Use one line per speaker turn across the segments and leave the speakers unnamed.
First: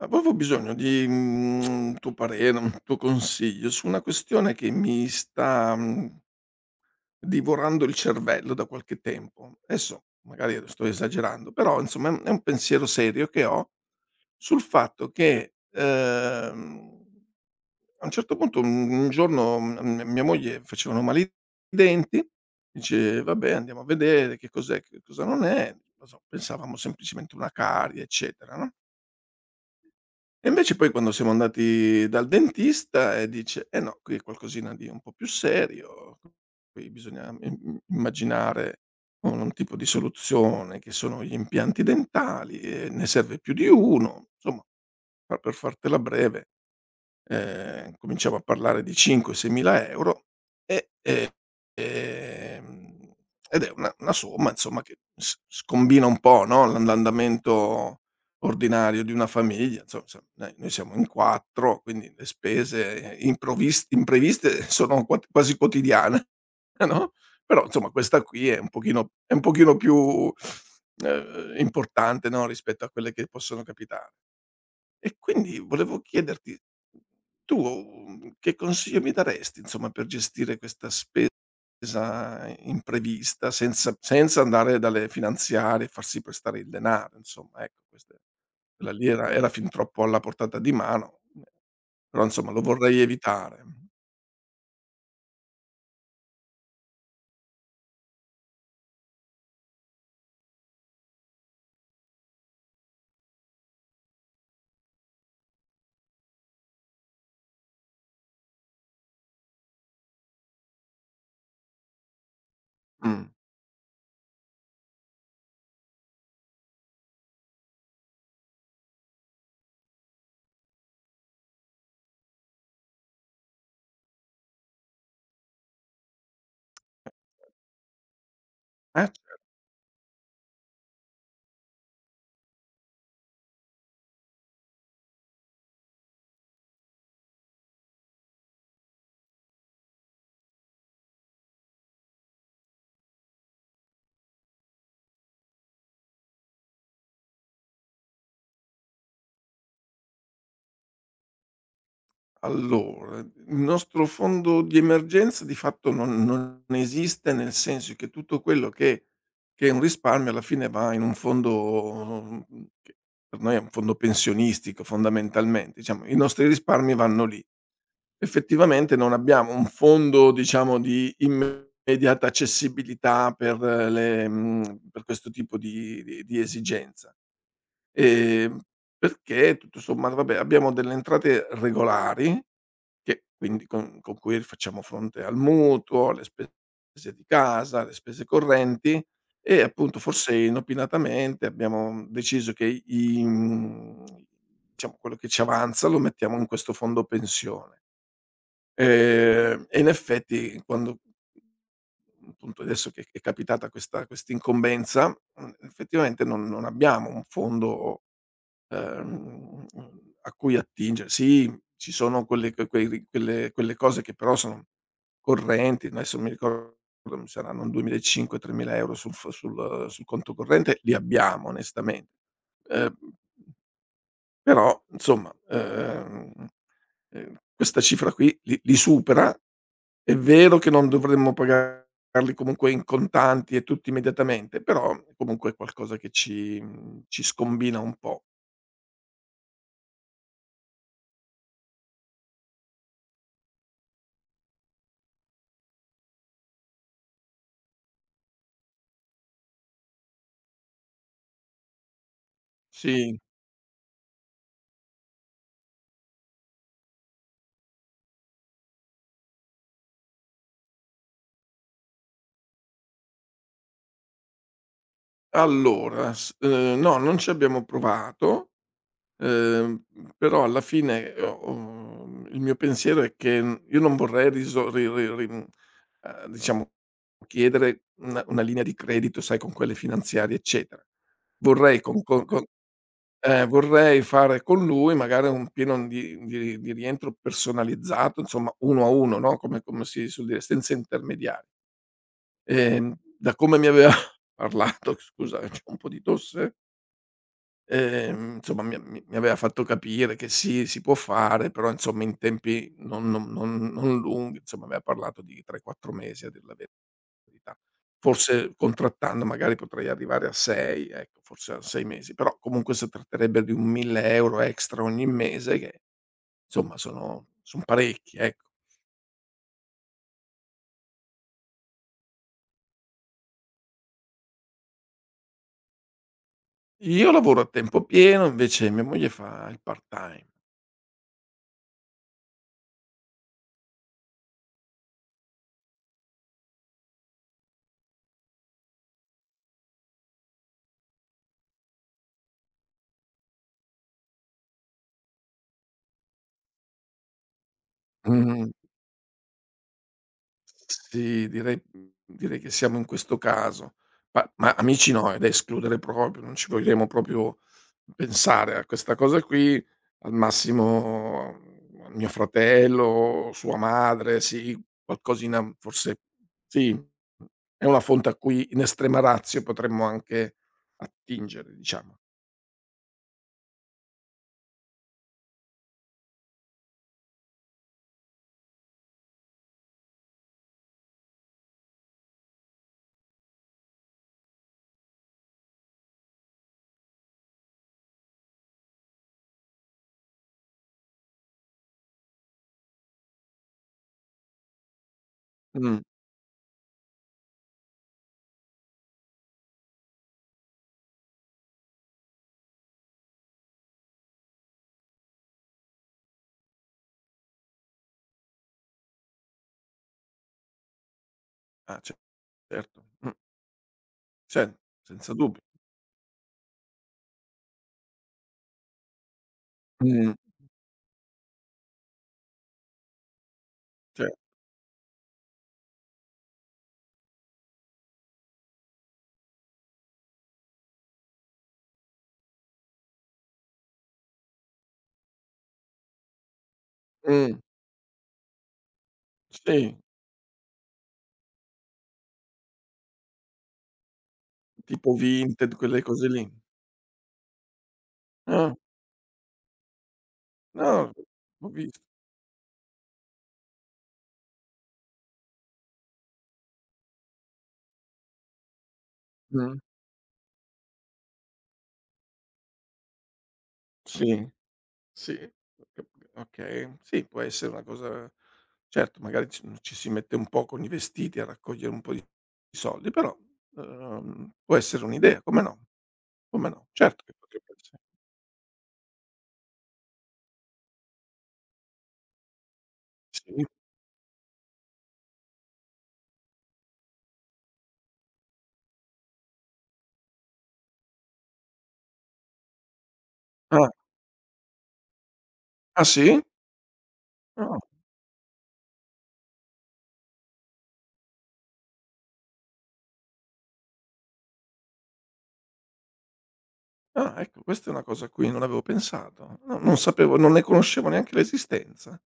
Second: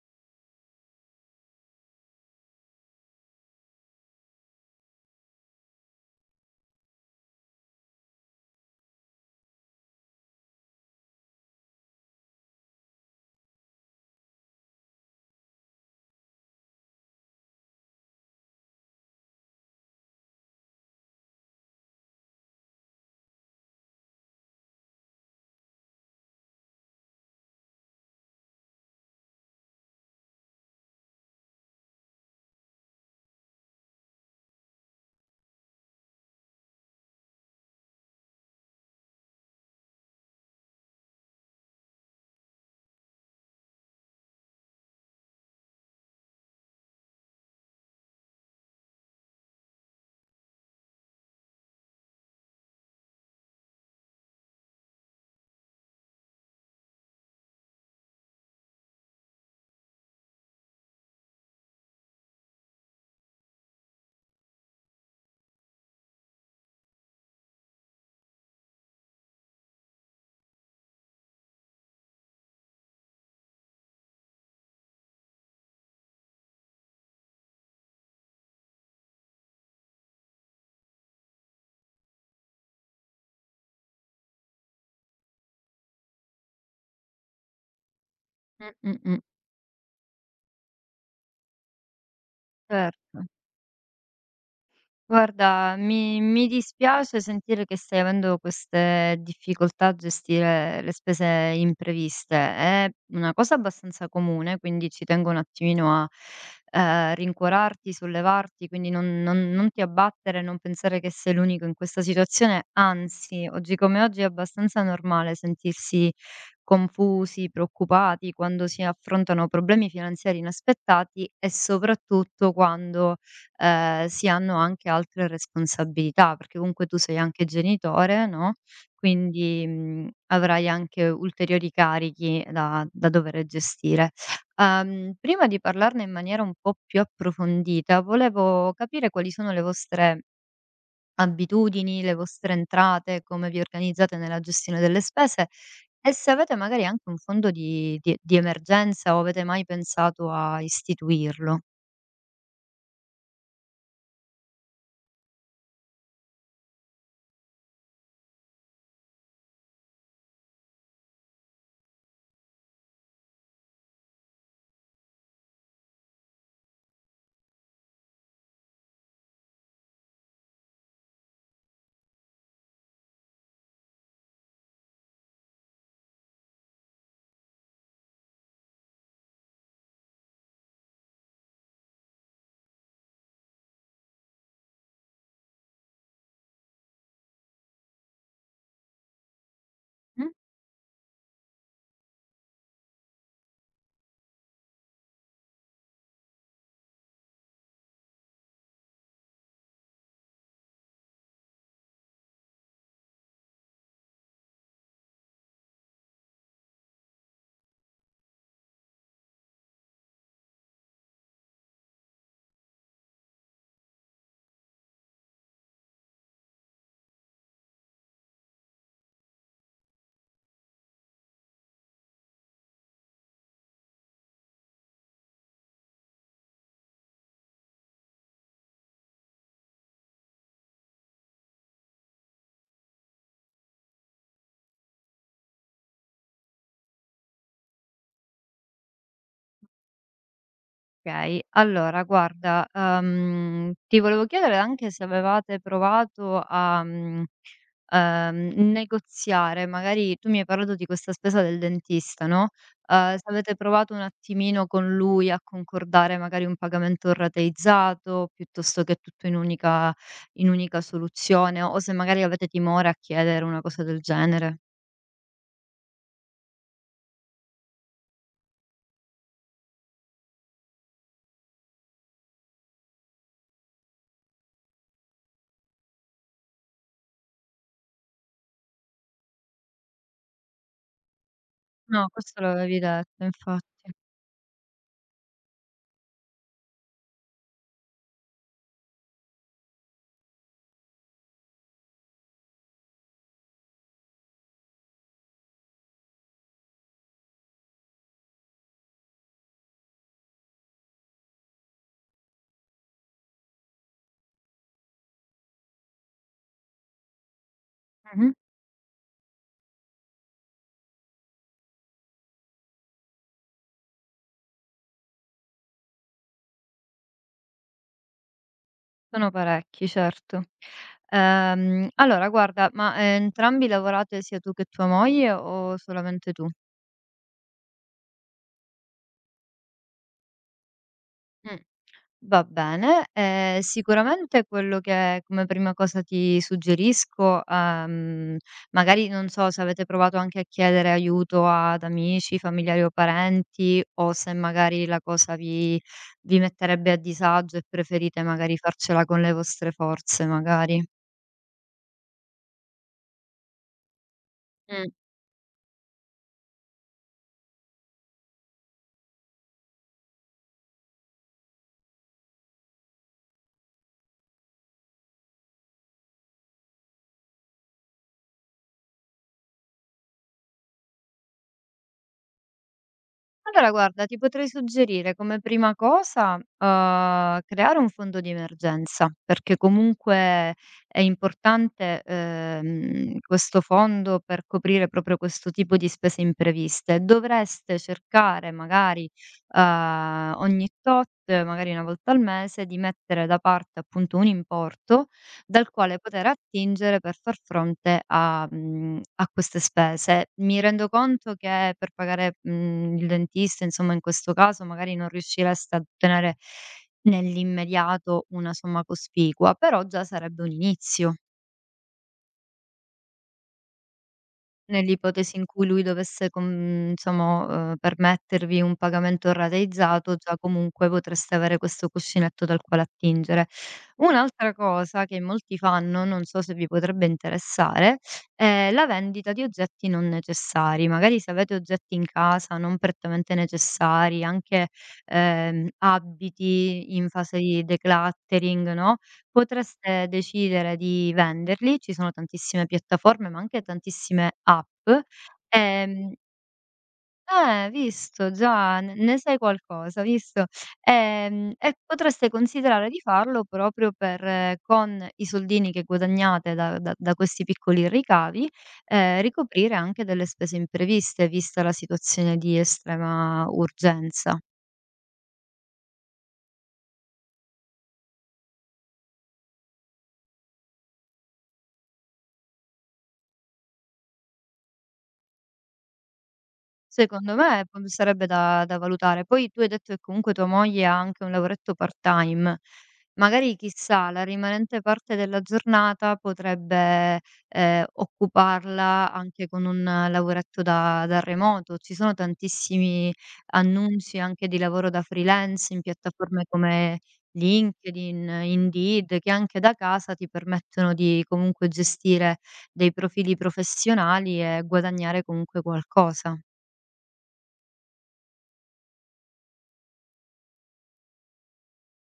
Avevo bisogno di un tuo parere, un tuo consiglio su una questione che mi sta divorando il cervello da qualche tempo. Adesso magari sto esagerando, però insomma è un pensiero serio che ho sul fatto che, a un certo punto un giorno, mia moglie facevano male i denti, dice: "Vabbè andiamo a vedere che cos'è, che cosa non è." Non so, pensavamo semplicemente una carie eccetera, no? E invece poi quando siamo andati dal dentista, e dice: "Eh no, qui è qualcosina di un po' più serio, qui bisogna im im immaginare un tipo di soluzione che sono gli impianti dentali e ne serve più di uno." Insomma, fa per fartela breve. Cominciamo a parlare di 5, 6.000 € eehm, ed è una somma insomma che s scombina un po', no, l'andamento ordinario di una famiglia. Insomma noi siamo in 4, quindi le spese improvis impreviste sono quat quasi quotidiane, no, però insomma questa qui è un pochino più, importante, no, rispetto a quelle che possono capitare. E quindi volevo chiederti, tu, che consiglio mi daresti, insomma, per gestire questa spesa imprevista senza andare dalle finanziarie e farsi prestare il denaro, insomma, ecco, queste
Mh,
quella
mh,
lì
mh,
era fin troppo alla portata di mano, però insomma lo vorrei
certo.
evitare.
Guarda, mi dispiace sentire che stai avendo queste difficoltà a gestire le spese impreviste. È una cosa abbastanza comune, quindi ci tengo un attimino a, rincuorarti, sollevarti, quindi non ti abbattere, non pensare che sei l'unico in questa situazione,
Mh.
anzi, oggi come oggi è abbastanza normale sentirsi confusi, preoccupati quando si affrontano problemi finanziari inaspettati e soprattutto quando si hanno anche altre responsabilità, perché comunque tu sei anche genitore, no,
Eh.
quindi, avrai anche ulteriori carichi da dover gestire. Prima di parlarne in maniera un po' più approfondita, volevo capire quali sono le vostre abitudini, le vostre entrate, come vi organizzate nella gestione delle spese e se avete magari anche un fondo di emergenza o avete mai pensato a istituirlo.
Allora, il nostro fondo di emergenza di fatto non esiste, nel senso che tutto quello che è un risparmio alla fine va in un fondo, che per noi è un fondo pensionistico fondamentalmente; diciamo, i nostri risparmi vanno lì. Effettivamente non abbiamo un fondo, diciamo, di immediata accessibilità per questo tipo di esigenza. Ehm, Perché tutto sommato, vabbè, abbiamo delle entrate regolari che quindi con cui facciamo fronte al mutuo, alle spese di casa, alle spese correnti, e appunto
Mh?
forse inopinatamente abbiamo deciso che diciamo quello che ci avanza lo mettiamo in questo fondo pensione. E in effetti quando appunto adesso che è capitata questa quest'incombenza, effettivamente non abbiamo un fondo ehm, a cui attinge. Sì, ci sono quelle que quei ri quelle quelle cose che però sono correnti, adesso non mi ricordo, saranno un 2.500, 3.000 € sul f sul sul conto corrente, li abbiamo onestamente. Ehm, Però insomma, questa cifra qui li supera. È vero che non dovremmo pagarli comunque in contanti e tutti immediatamente, però comunque è qualcosa che ci scombina un po'.
Okay, allora guarda, ti volevo chiedere anche se avevate provato a, negoziare, magari tu mi hai parlato di questa spesa del dentista, no,
Sì.
se avete provato un attimino con lui a concordare magari un pagamento rateizzato, piuttosto che tutto in unica soluzione, o se magari avete timore a chiedere una cosa del genere.
Allora, s no, non ci abbiamo provato, uhm, però alla fine, il mio pensiero è che, io non vorrei riso ri ri ri mhmm, diciamo chiedere una linea di credito, sai, con quelle finanziarie, eccetera. Vorrei con
No,
con
questo
con
l'avevi detto infatti.
vorrei fare con lui magari un pieno di rientro personalizzato, insomma, uno a uno, no, come si suol dire, senza intermediari. Da come mi aveva parlato, scusa, c'ho un po' di tosse? Insomma mi a mi mi aveva fatto capire che sì, si può fare, però insomma in tempi non lunghi, insomma aveva parlato di 3, 4 mesi a dir la verità.
Mh-mh.
Forse contrattando magari potrei arrivare a 6, ecco, forse a 6 mesi, però comunque si tratterebbe di un 1.000 € extra ogni mese che, insomma, sono son parecchi, ecco.
Sono parecchi, certo. Allora guarda, ma, entrambi lavorate sia tu che tua moglie o solamente tu?
Io lavoro a tempo pieno, invece mia moglie fa il part-time.
Mh, va bene. Sicuramente quello che come prima cosa ti suggerisco, magari non so se avete provato anche a chiedere aiuto ad amici, familiari o parenti, o se magari la cosa vi metterebbe a disagio e preferite
Mh.
magari farcela con le vostre forze, magari.
Sì, direi che siamo in questo caso. Ma
Mh.
amici no, è da escludere proprio, non ci vogliamo proprio pensare a questa cosa qui. Al massimo, mio fratello, sua madre, sì, qualcosina forse, sì, è una fonte a cui in estrema ratio potremmo anche attingere, diciamo.
Allora guarda, ti potrei suggerire come prima cosa, creare un fondo di emergenza, perché comunque è importante, questo fondo per coprire proprio questo tipo di spese impreviste. Dovreste cercare magari, ogni tot, magari 1 volta al mese, di mettere da parte appunto un importo dal
Mh,
quale poter attingere per far fronte a a queste spese. Mi rendo conto che per pagare, il dentista, insomma, in questo caso magari non riuscireste a ottenere nell'immediato una somma cospicua, però già sarebbe un inizio.
ah, ce certo. Ce senza
Nell'ipotesi
dubbio.
in cui lui dovesse com diciamo, permettervi un pagamento
Mh,
rateizzato, già comunque potreste avere questo cuscinetto dal quale attingere.
ce
Un'altra cosa che molti fanno, non so se vi potrebbe interessare, è la vendita di oggetti non necessari. Magari se avete oggetti in casa non prettamente necessari, anche, abiti in
mh,
fase di decluttering, no,
sì,
potreste decidere di venderli, ci sono tantissime piattaforme, ma anche tantissime app,
tipo Vinted, quelle cose
ehm
lì.
visto
Ah,
già n ne sai qualcosa, visto?
no, ho
E
visto.
potreste considerare di farlo proprio per con i soldini che guadagnate da questi piccoli ricavi,
Mh.
ricoprire anche delle spese impreviste, vista la situazione di estrema
Sì,
urgenza.
sì, ho cap okay, sì, può essere una cosa, certo. Magari ci si mette un po' con i vestiti a raccogliere un po' di soldi, però, può essere un'idea, come no? Come no? Certo che
Secondo
potrebbe
me
essere.
p sarebbe da valutare. Poi tu hai detto che comunque tua moglie ha anche un lavoretto part-time.
Sì.
Magari chissà, la rimanente parte della giornata potrebbe, occuparla anche con un lavoretto da remoto. Ci sono tantissimi
Ah,
annunci anche di lavoro da freelance in
ah sì?
piattaforme come
Ah,
LinkedIn, Indeed, che anche da casa ti permettono di comunque gestire dei profili professionali e guadagnare comunque qualcosa.
ah, ecco, questa è una cosa a cui non avevo pensato. No, non sapevo, non ne conoscevo neanche l'esistenza.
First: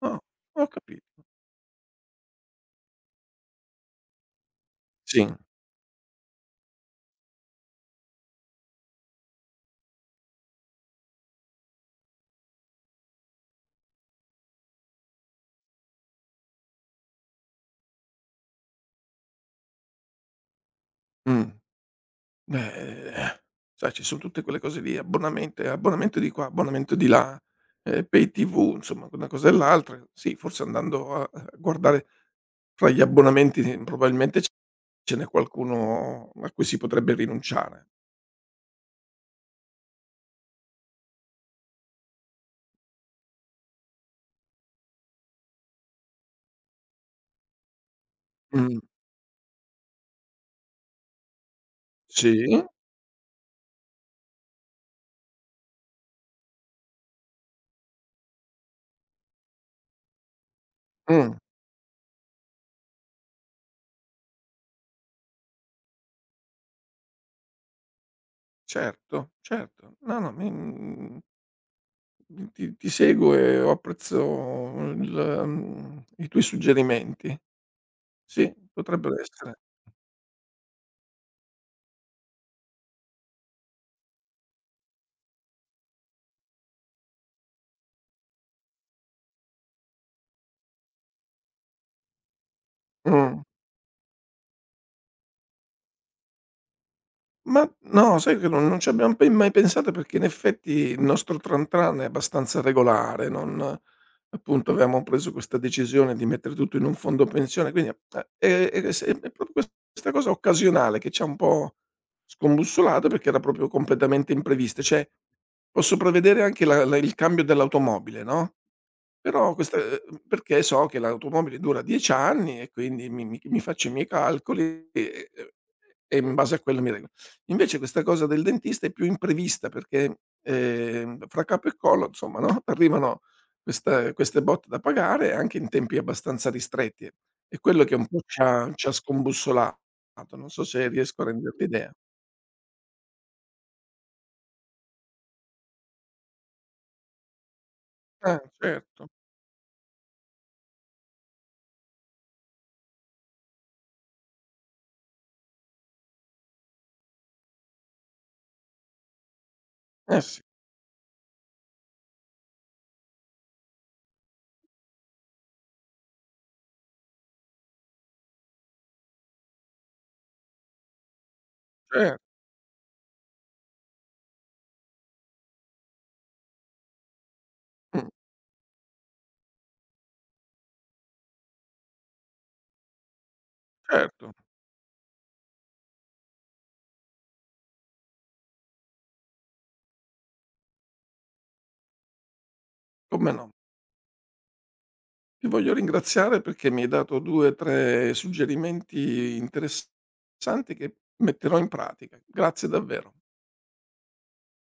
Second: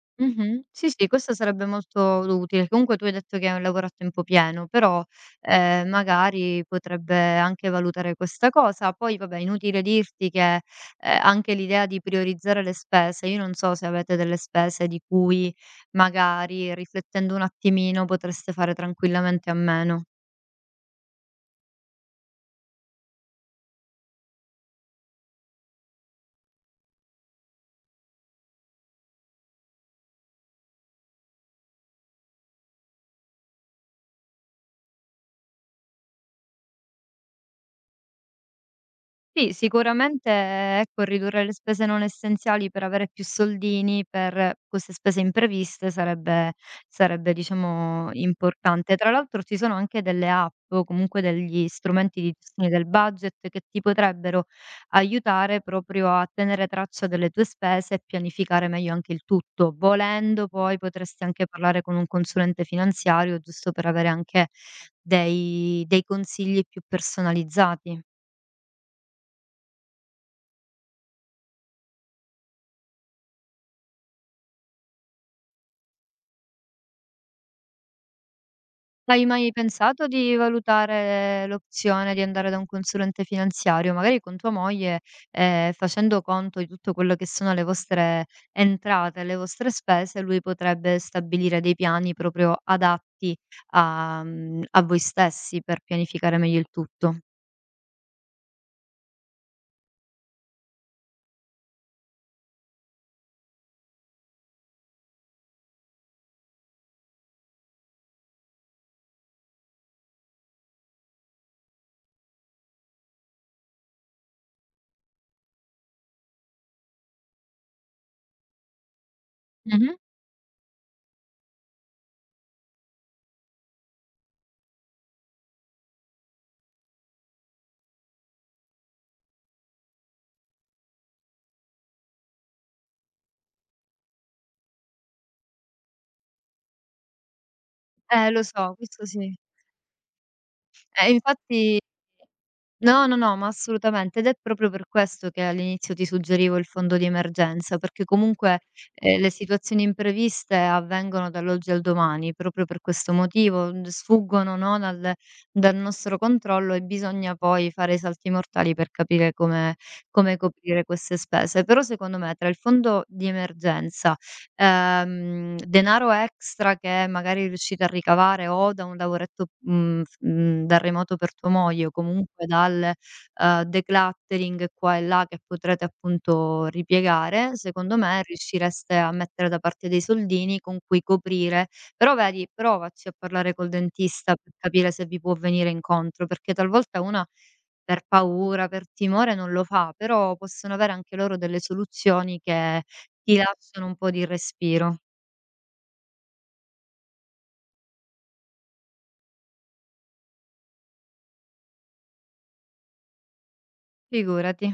Ah,
Mh-mh.
ho
Sì, sì,
capito.
questo sarebbe molto utile. Comunque tu hai detto che è un lavoro a tempo pieno, però,
Sì.
magari potrebbe anche valutare questa cosa. Poi vabbè, inutile dirti che, anche l'idea di priorizzare le spese, io non so se avete delle spese di cui magari riflettendo un attimino potreste fare tranquillamente a meno.
Mh. Beh, sai, ci son tutte quelle cose lì, abbonamente abbonamento di qua, abbonamento di là, pay TV, insomma una cosa e l'altra. Sì, forse andando a guardare fra gli abbonamenti, probabilmente c ce n'è qualcuno a cui si potrebbe rinunciare.
Sì, sicuramente, ecco, ridurre le spese non essenziali per avere più soldini per queste spese impreviste sarebbe, diciamo,
Mh.
importante. Tra l'altro ci sono anche delle app o comunque degli strumenti di
Sì.
gestione del budget che ti potrebbero aiutare proprio a tenere traccia delle tue spese e pianificare meglio anche il tutto. Volendo poi potresti
Mh.
anche parlare con un consulente finanziario, giusto per avere anche dei consigli più personalizzati.
Certo, certo. No, no, mi, ti seguo e ho apprezzo i tuoi suggerimenti. Sì, potrebbero
Hai mai
essere.
pensato di valutare l'opzione di andare da un consulente finanziario, magari con tua moglie, facendo conto di tutto quello che sono le vostre entrate e le vostre spese, lui potrebbe stabilire dei piani proprio adatti
Mh.
a a voi stessi per pianificare meglio il tutto.
Ma no, sai che non ci abbiam pe mai pensato, perché in effetti il nostro tran tran è abbastanza regolare. Non, appunto, avevamo preso questa decisione di mettere tutto in un fondo pensione, quindi e se è proprio questa cosa occasionale che ci ha un po' scombussolato, perché era proprio completamente imprevista. Cioè, posso prevedere anche la la il cambio dell'automobile, no, però questa
Mh-mh.
ehm, perché so che l'automobile dura 10 anni e quindi mi faccio i miei calcoli e in base a quello mi rego invece questa cosa del dentista è più imprevista perché, fra capo e collo insomma, no, arrivano queste botte da pagare anche in tempi abbastanza ristretti. È quello che un po'
Lo so,
ci ha
questo sì.
scombussolato, non so se riesco a renderti
Infatti
idea.
no, no, no, ma assolutamente ed è proprio per questo che all'inizio ti suggerivo il fondo di emergenza, perché comunque,
Certo.
le situazioni impreviste avvengono dall'oggi al domani, proprio per questo motivo, sfuggono, no, dal nostro controllo e bisogna poi fare i salti mortali per capire
Eh
come
sì,
coprire queste spese. Però secondo me tra il fondo di emergenza denaro extra che magari riuscite a ricavare o da un lavoretto, da remoto per tua moglie o
cer
comunque dal, decluttering qua e là che potrete appunto ripiegare, secondo
mh,
me riuscireste a mettere da parte dei soldini con cui coprire però vedi, provaci a parlare col
certo,
dentista per capire se vi può venire incontro, perché talvolta una per paura, per timore non lo fa, però possono avere anche loro delle soluzioni che
come
ti
no.
lasciano un po' di respiro,
Ti voglio ringraziare perché mi hai dato 2, 3 suggerimenti interessanti che metterò in pratica. Grazie davvero.
figurati.